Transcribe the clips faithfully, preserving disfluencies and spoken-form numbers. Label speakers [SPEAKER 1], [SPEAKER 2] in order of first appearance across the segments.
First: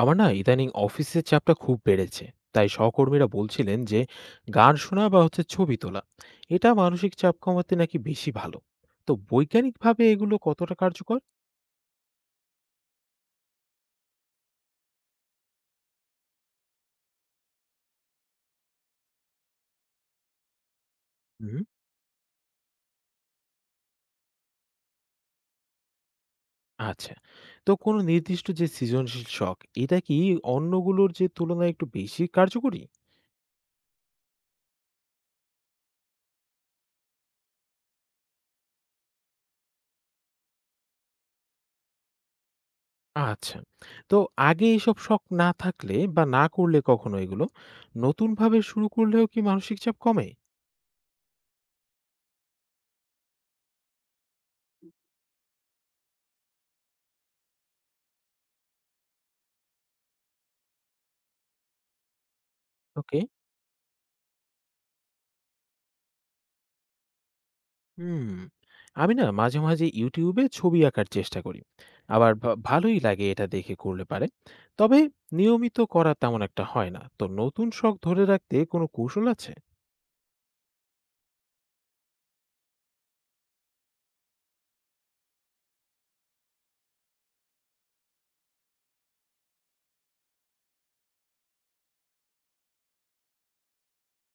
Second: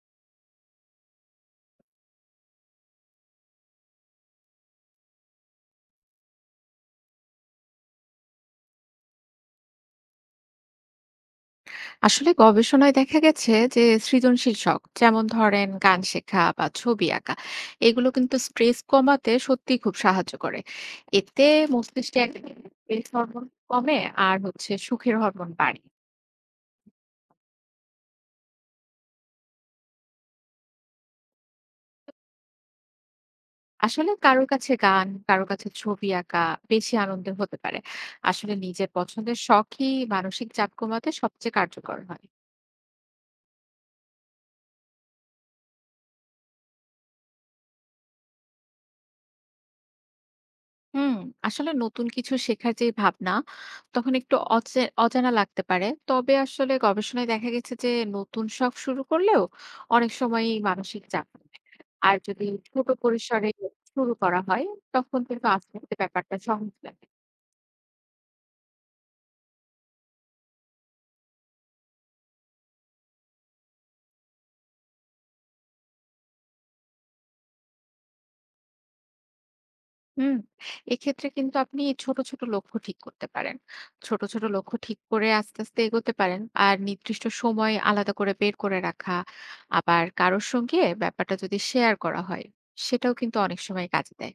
[SPEAKER 1] আমার না ইদানিং অফিসের চাপটা খুব বেড়েছে, তাই সহকর্মীরা বলছিলেন যে গান শোনা বা হচ্ছে ছবি তোলা এটা মানসিক চাপ কমাতে নাকি বেশি ভালো। তো বৈজ্ঞানিকভাবে এগুলো কতটা কার্যকর?
[SPEAKER 2] আসলে গবেষণায় দেখা গেছে যে সৃজনশীল শখ যেমন ধরেন গান শেখা বা ছবি আঁকা এগুলো কিন্তু স্ট্রেস কমাতে সত্যি খুব সাহায্য করে। এতে
[SPEAKER 1] হুম।
[SPEAKER 2] মস্তিষ্কে একটা স্ট্রেস হরমোন কমে আর হচ্ছে সুখের হরমোন বাড়ে।
[SPEAKER 1] আচ্ছা, তো কোনো নির্দিষ্ট যে সৃজনশীল শখ এটা কি অন্যগুলোর যে তুলনায় একটু বেশি কার্যকরী?
[SPEAKER 2] আসলে কারোর কাছে গান কারোর কাছে ছবি আঁকা বেশি আনন্দের হতে পারে। আসলে নিজের পছন্দের শখই মানসিক চাপ কমাতে সবচেয়ে কার্যকর হয়।
[SPEAKER 1] আচ্ছা, তো আগে এসব শখ না থাকলে বা না করলে কখনো এগুলো নতুনভাবে শুরু করলেও কি মানসিক চাপ কমে?
[SPEAKER 2] হুম, আসলে নতুন কিছু শেখার যে ভাবনা তখন একটু অচে অজানা লাগতে পারে। তবে আসলে গবেষণায় দেখা গেছে যে নতুন শখ শুরু করলেও অনেক সময়ই মানসিক চাপ থাকে। আর যদি ছোট
[SPEAKER 1] ওকে।
[SPEAKER 2] পরিসরে শুরু করা হয় তখন কিন্তু আস্তে আস্তে ব্যাপারটা সহজ লাগে।
[SPEAKER 1] হুম। আমি না মাঝে মাঝে ইউটিউবে ছবি আঁকার চেষ্টা করি, আবার ভা- ভালোই লাগে এটা দেখে করলে পারে। তবে নিয়মিত করা তেমন একটা হয় না, তো নতুন শখ ধরে রাখতে কোনো কৌশল আছে?
[SPEAKER 2] হুম, এক্ষেত্রে কিন্তু আপনি ছোট, ছোট লক্ষ্য ঠিক করতে পারেন। ছোট, ছোট লক্ষ্য ঠিক করে আস্তে, আস্তে এগোতে পারেন। আর নির্দিষ্ট সময় আলাদা করে বের করে রাখা, আবার কারোর সঙ্গে ব্যাপারটা যদি শেয়ার করা হয়, সেটাও কিন্তু অনেক সময় কাজে দেয়।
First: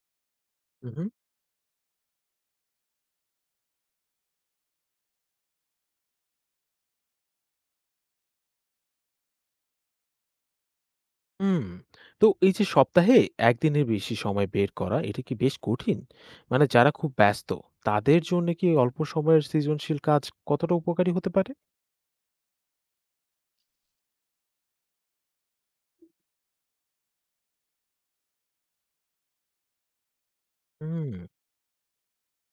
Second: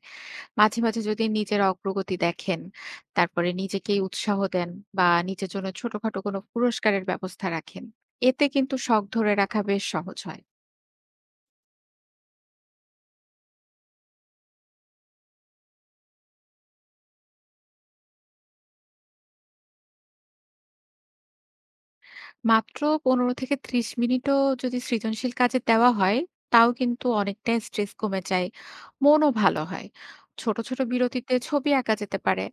[SPEAKER 2] মাঝে, মাঝে
[SPEAKER 1] হুম।
[SPEAKER 2] যদি নিজের অগ্রগতি দেখেন, তারপরে নিজেকেই উৎসাহ দেন বা নিজের জন্য ছোটখাটো কোনো পুরস্কারের ব্যবস্থা রাখেন। এতে কিন্তু শখ ধরে রাখা বেশ সহজ হয়।
[SPEAKER 1] হুম। তো এই যে সপ্তাহে একদিনের বেশি সময় বের করা এটা কি বেশ কঠিন? মানে যারা খুব ব্যস্ত, তাদের জন্য কি অল্প সময়ের সৃজনশীল কাজ কতটা উপকারী হতে পারে?
[SPEAKER 2] মাত্র পনেরো থেকে ত্রিশ মিনিটও যদি সৃজনশীল কাজে দেওয়া হয়, তাও কিন্তু অনেকটাই স্ট্রেস কমে যায়। মনও ভালো হয়। ছোট, ছোট
[SPEAKER 1] হুম।
[SPEAKER 2] বিরতিতে ছবি আঁকা যেতে পারে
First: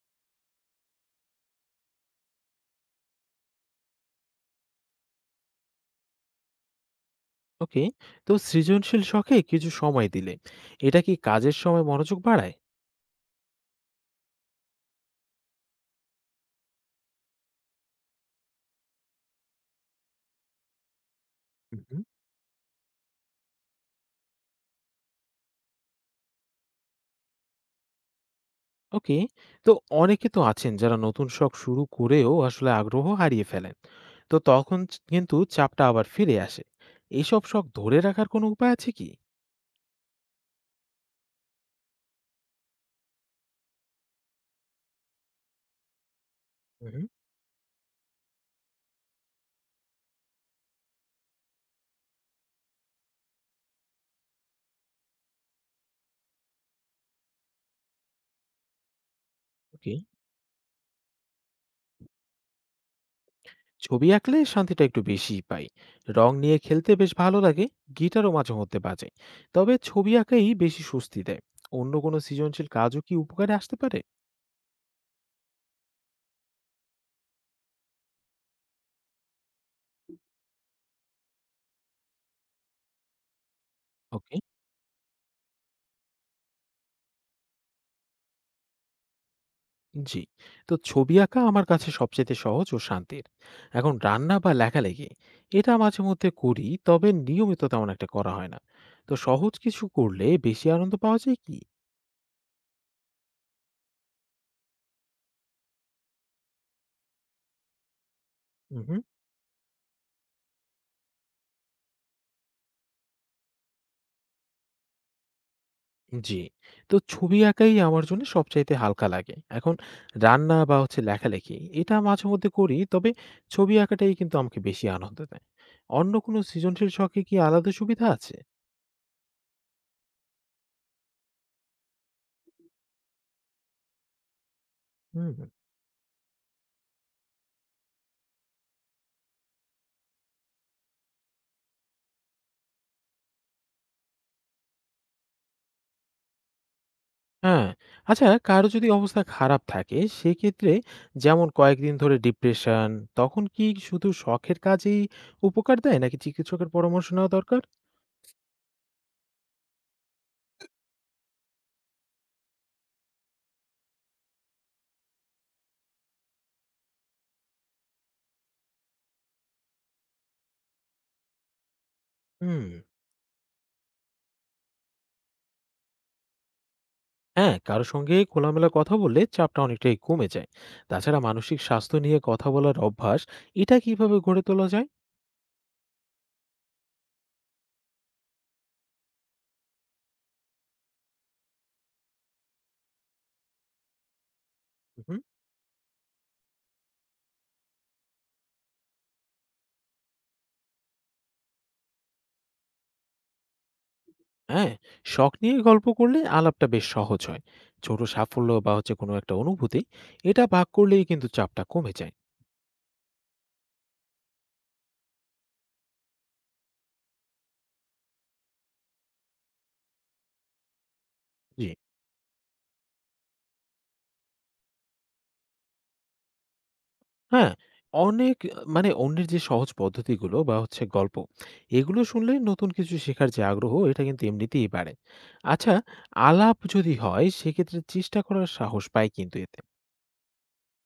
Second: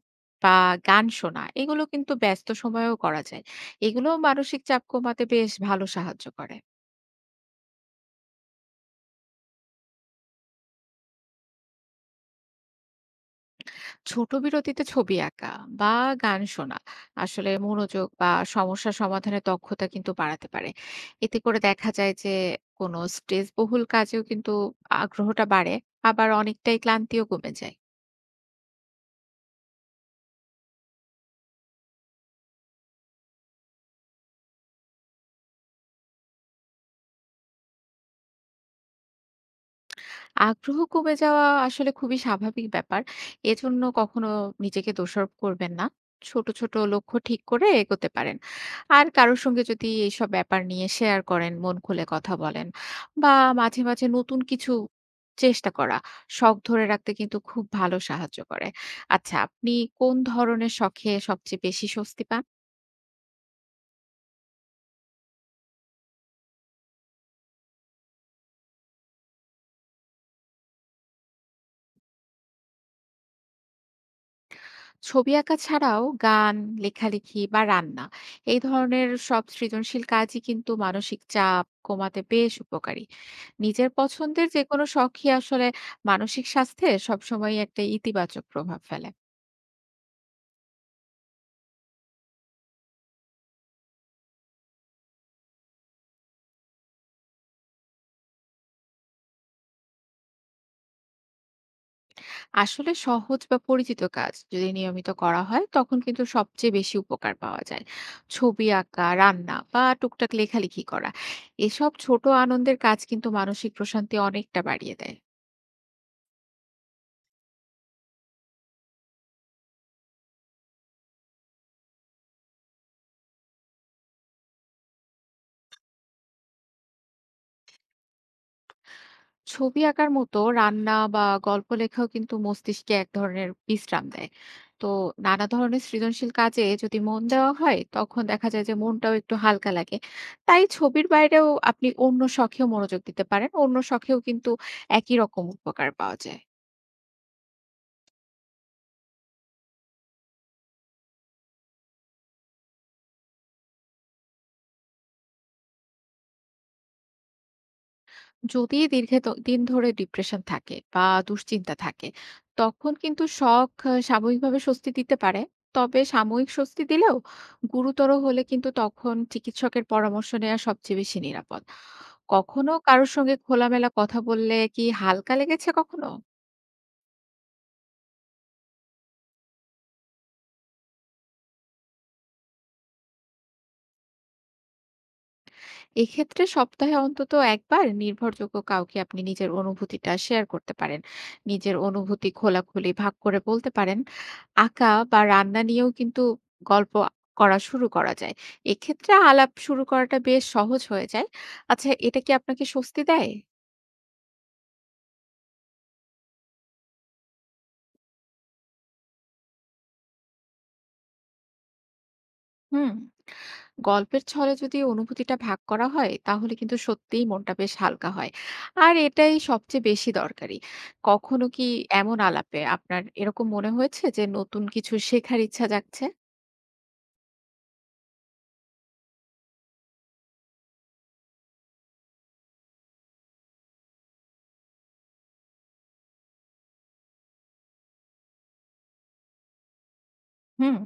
[SPEAKER 2] বা গান শোনা। এগুলো কিন্তু ব্যস্ত সময়েও করা যায়। এগুলোও মানসিক চাপ কমাতে বেশ ভালো সাহায্য করে।
[SPEAKER 1] ওকে। তো সৃজনশীল শখে কিছু সময় দিলে এটা কি কাজের সময় মনোযোগ বাড়ায়?
[SPEAKER 2] ছোট বিরতিতে ছবি আঁকা বা গান শোনা আসলে মনোযোগ বা সমস্যা সমাধানের দক্ষতা কিন্তু বাড়াতে পারে। এতে করে দেখা যায় যে কোনো স্ট্রেস বহুল কাজেও কিন্তু আগ্রহটা বাড়ে, আবার অনেকটাই ক্লান্তিও কমে যায়।
[SPEAKER 1] ওকে। তো অনেকে তো আছেন যারা নতুন শখ শুরু করেও আসলে আগ্রহ হারিয়ে ফেলেন। তো তখন চ- কিন্তু চাপটা আবার ফিরে আসে। এইসব শখ ধরে রাখার কোনো উপায় আছে কি?
[SPEAKER 2] আগ্রহ কমে যাওয়া আসলে খুবই স্বাভাবিক ব্যাপার। এজন্য কখনো নিজেকে দোষারোপ করবেন না। ছোট, ছোট
[SPEAKER 1] হুম।
[SPEAKER 2] লক্ষ্য ঠিক করে এগোতে পারেন। আর কারো সঙ্গে যদি এইসব ব্যাপার নিয়ে শেয়ার করেন, মন খুলে কথা বলেন বা মাঝে, মাঝে নতুন কিছু চেষ্টা করা, শখ ধরে রাখতে কিন্তু খুব ভালো সাহায্য করে। আচ্ছা, আপনি
[SPEAKER 1] ওকে।
[SPEAKER 2] কোন ধরনের শখে সবচেয়ে বেশি স্বস্তি পান?
[SPEAKER 1] ছবি আঁকলে শান্তিটা একটু বেশিই পাই, রং নিয়ে খেলতে বেশ ভালো লাগে। গিটারও মাঝে মধ্যে বাজাই, তবে ছবি আঁকাই বেশি স্বস্তি দেয়। অন্য কোনো সৃজনশীল কাজও কি উপকারে আসতে পারে?
[SPEAKER 2] ছবি আঁকা ছাড়াও গান, লেখালেখি বা রান্না, এই ধরনের সব সৃজনশীল কাজই কিন্তু মানসিক চাপ কমাতে বেশ উপকারী। নিজের
[SPEAKER 1] ওকে।
[SPEAKER 2] পছন্দের যেকোনো শখই আসলে মানসিক স্বাস্থ্যে সবসময় একটা ইতিবাচক প্রভাব ফেলে।
[SPEAKER 1] জি। তো ছবি আঁকা আমার কাছে সবচেয়ে সহজ ও শান্তির। এখন রান্না বা লেখালেখি এটা মাঝে মধ্যে করি, তবে নিয়মিত তেমন একটা করা হয় না। তো সহজ কিছু করলে বেশি আনন্দ পাওয়া যায় কি?
[SPEAKER 2] আসলে সহজ বা পরিচিত কাজ যদি নিয়মিত করা হয় তখন কিন্তু সবচেয়ে বেশি উপকার পাওয়া যায়। ছবি
[SPEAKER 1] উহু।
[SPEAKER 2] আঁকা, রান্না বা টুকটাক লেখালেখি করা। এসব ছোট আনন্দের কাজ কিন্তু মানসিক প্রশান্তি অনেকটা বাড়িয়ে দেয়।
[SPEAKER 1] জি। তো ছবি আঁকাই আমার জন্য সবচাইতে হালকা লাগে। এখন রান্না বা হচ্ছে লেখালেখি এটা মাঝে মধ্যে করি, তবে ছবি আঁকাটাই কিন্তু আমাকে বেশি আনন্দ দেয়। অন্য কোনো সৃজনশীল শখে কি আলাদা সুবিধা আছে?
[SPEAKER 2] ছবি আঁকার মতো রান্না বা গল্প লেখাও কিন্তু মস্তিষ্কে এক ধরনের বিশ্রাম দেয়। তো নানা
[SPEAKER 1] হুম।
[SPEAKER 2] ধরনের সৃজনশীল কাজে যদি মন দেওয়া হয় তখন দেখা যায় যে মনটাও একটু হালকা লাগে। তাই ছবির বাইরেও আপনি অন্য শখেও মনোযোগ দিতে পারেন, অন্য শখেও কিন্তু একই রকম উপকার পাওয়া যায়।
[SPEAKER 1] হ্যাঁ, আচ্ছা, কারো যদি অবস্থা খারাপ থাকে সেক্ষেত্রে, যেমন কয়েকদিন ধরে ডিপ্রেশন, তখন কি শুধু শখের কাজেই উপকার দেয় নাকি চিকিৎসকের পরামর্শ নেওয়া দরকার?
[SPEAKER 2] যদি দীর্ঘদিন ধরে ডিপ্রেশন থাকে বা দুশ্চিন্তা থাকে তখন কিন্তু শখ আহ, সাময়িকভাবে স্বস্তি দিতে পারে। তবে সাময়িক স্বস্তি দিলেও গুরুতর হলে কিন্তু তখন চিকিৎসকের পরামর্শ নেওয়া সবচেয়ে বেশি নিরাপদ।
[SPEAKER 1] হুম,
[SPEAKER 2] কখনো কারোর সঙ্গে খোলামেলা কথা বললে কি হালকা লেগেছে কখনো?
[SPEAKER 1] হ্যাঁ, কারো সঙ্গে খোলামেলা কথা বললে চাপটা অনেকটাই কমে যায়। তাছাড়া মানসিক স্বাস্থ্য নিয়ে কথা বলার অভ্যাস এটা কিভাবে গড়ে তোলা যায়?
[SPEAKER 2] এক্ষেত্রে সপ্তাহে অন্তত একবার নির্ভরযোগ্য কাউকে আপনি নিজের অনুভূতিটা শেয়ার করতে পারেন। নিজের অনুভূতি খোলাখুলি ভাগ করে বলতে পারেন। আঁকা
[SPEAKER 1] হুম,
[SPEAKER 2] বা রান্না নিয়েও কিন্তু গল্প করা শুরু করা যায়। এক্ষেত্রে আলাপ শুরু করাটা বেশ সহজ হয়ে যায়। আচ্ছা, এটা কি আপনাকে স্বস্তি দেয়?
[SPEAKER 1] হ্যাঁ, শখ নিয়ে গল্প করলে আলাপটা বেশ সহজ হয়। ছোট সাফল্য বা হচ্ছে কোনো একটা অনুভূতি এটা ভাগ করলেই কিন্তু চাপটা কমে যায়।
[SPEAKER 2] হুম, গল্পের ছলে যদি অনুভূতিটা ভাগ করা হয় তাহলে কিন্তু সত্যিই মনটা বেশ হালকা হয়। আর এটাই সবচেয়ে বেশি দরকারি। কখনো
[SPEAKER 1] জি।
[SPEAKER 2] কি এমন আলাপে আপনার এরকম মনে হয়েছে যে নতুন কিছু শেখার ইচ্ছা জাগছে?
[SPEAKER 1] হ্যাঁ, অনেক মানে অন্যের যে সহজ পদ্ধতিগুলো বা হচ্ছে গল্প, এগুলো শুনলে নতুন কিছু শেখার যে আগ্রহ এটা কিন্তু এমনিতেই বাড়ে। আচ্ছা, আলাপ যদি হয় সেক্ষেত্রে চেষ্টা করার সাহস পায় কিন্তু এতে।
[SPEAKER 2] হুম,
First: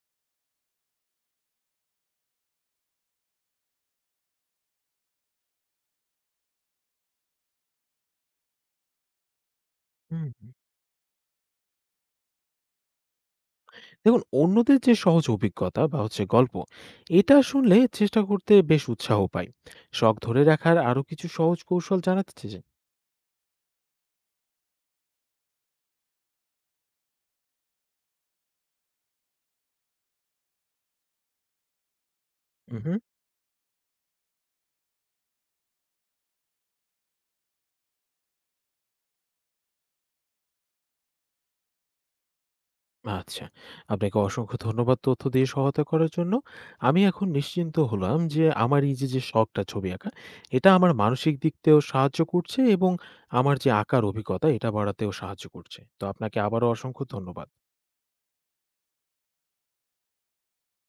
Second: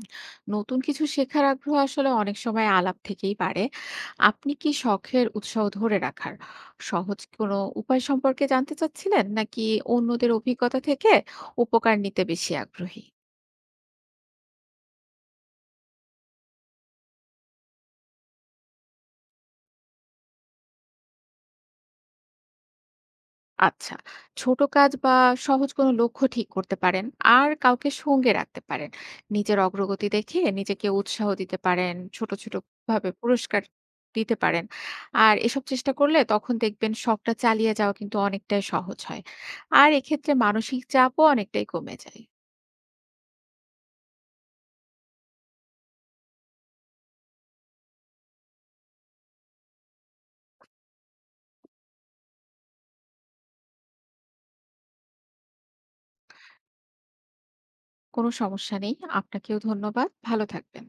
[SPEAKER 2] নতুন কিছু শেখার আগ্রহ আসলে অনেক সময় আলাপ থেকেই পারে। আপনি কি শখের উৎসাহ ধরে রাখার সহজ কোনো উপায় সম্পর্কে জানতে চাচ্ছিলেন, নাকি অন্যদের
[SPEAKER 1] হুম।
[SPEAKER 2] অভিজ্ঞতা থেকে উপকার নিতে বেশি আগ্রহী?
[SPEAKER 1] দেখুন, অন্যদের যে সহজ অভিজ্ঞতা বা হচ্ছে গল্প, এটা শুনলে চেষ্টা করতে বেশ উৎসাহ পাই। শখ ধরে রাখার আরো কিছু সহজ কৌশল জানাতে চাই।
[SPEAKER 2] আচ্ছা, ছোট কাজ বা সহজ কোনো লক্ষ্য ঠিক করতে পারেন, আর কাউকে সঙ্গে রাখতে পারেন। নিজের অগ্রগতি দেখে নিজেকে উৎসাহ দিতে পারেন, ছোট ছোট
[SPEAKER 1] হুম।
[SPEAKER 2] ভাবে পুরস্কার দিতে পারেন। আর এসব চেষ্টা করলে তখন দেখবেন শখটা চালিয়ে যাওয়া কিন্তু অনেকটাই সহজ হয়। আর এক্ষেত্রে মানসিক চাপও অনেকটাই কমে যায়।
[SPEAKER 1] আচ্ছা। আপনাকে অসংখ্য ধন্যবাদ তথ্য দিয়ে সহায়তা করার জন্য। আমি এখন নিশ্চিন্ত হলাম যে আমার এই যে, যে শখটা ছবি আঁকা, এটা আমার মানসিক দিক দিয়েও সাহায্য করছে এবং আমার যে আঁকার অভিজ্ঞতা এটা বাড়াতেও সাহায্য করছে। তো আপনাকে আবারও অসংখ্য ধন্যবাদ।
[SPEAKER 2] কোনো সমস্যা নেই, আপনাকেও ধন্যবাদ, ভালো থাকবেন।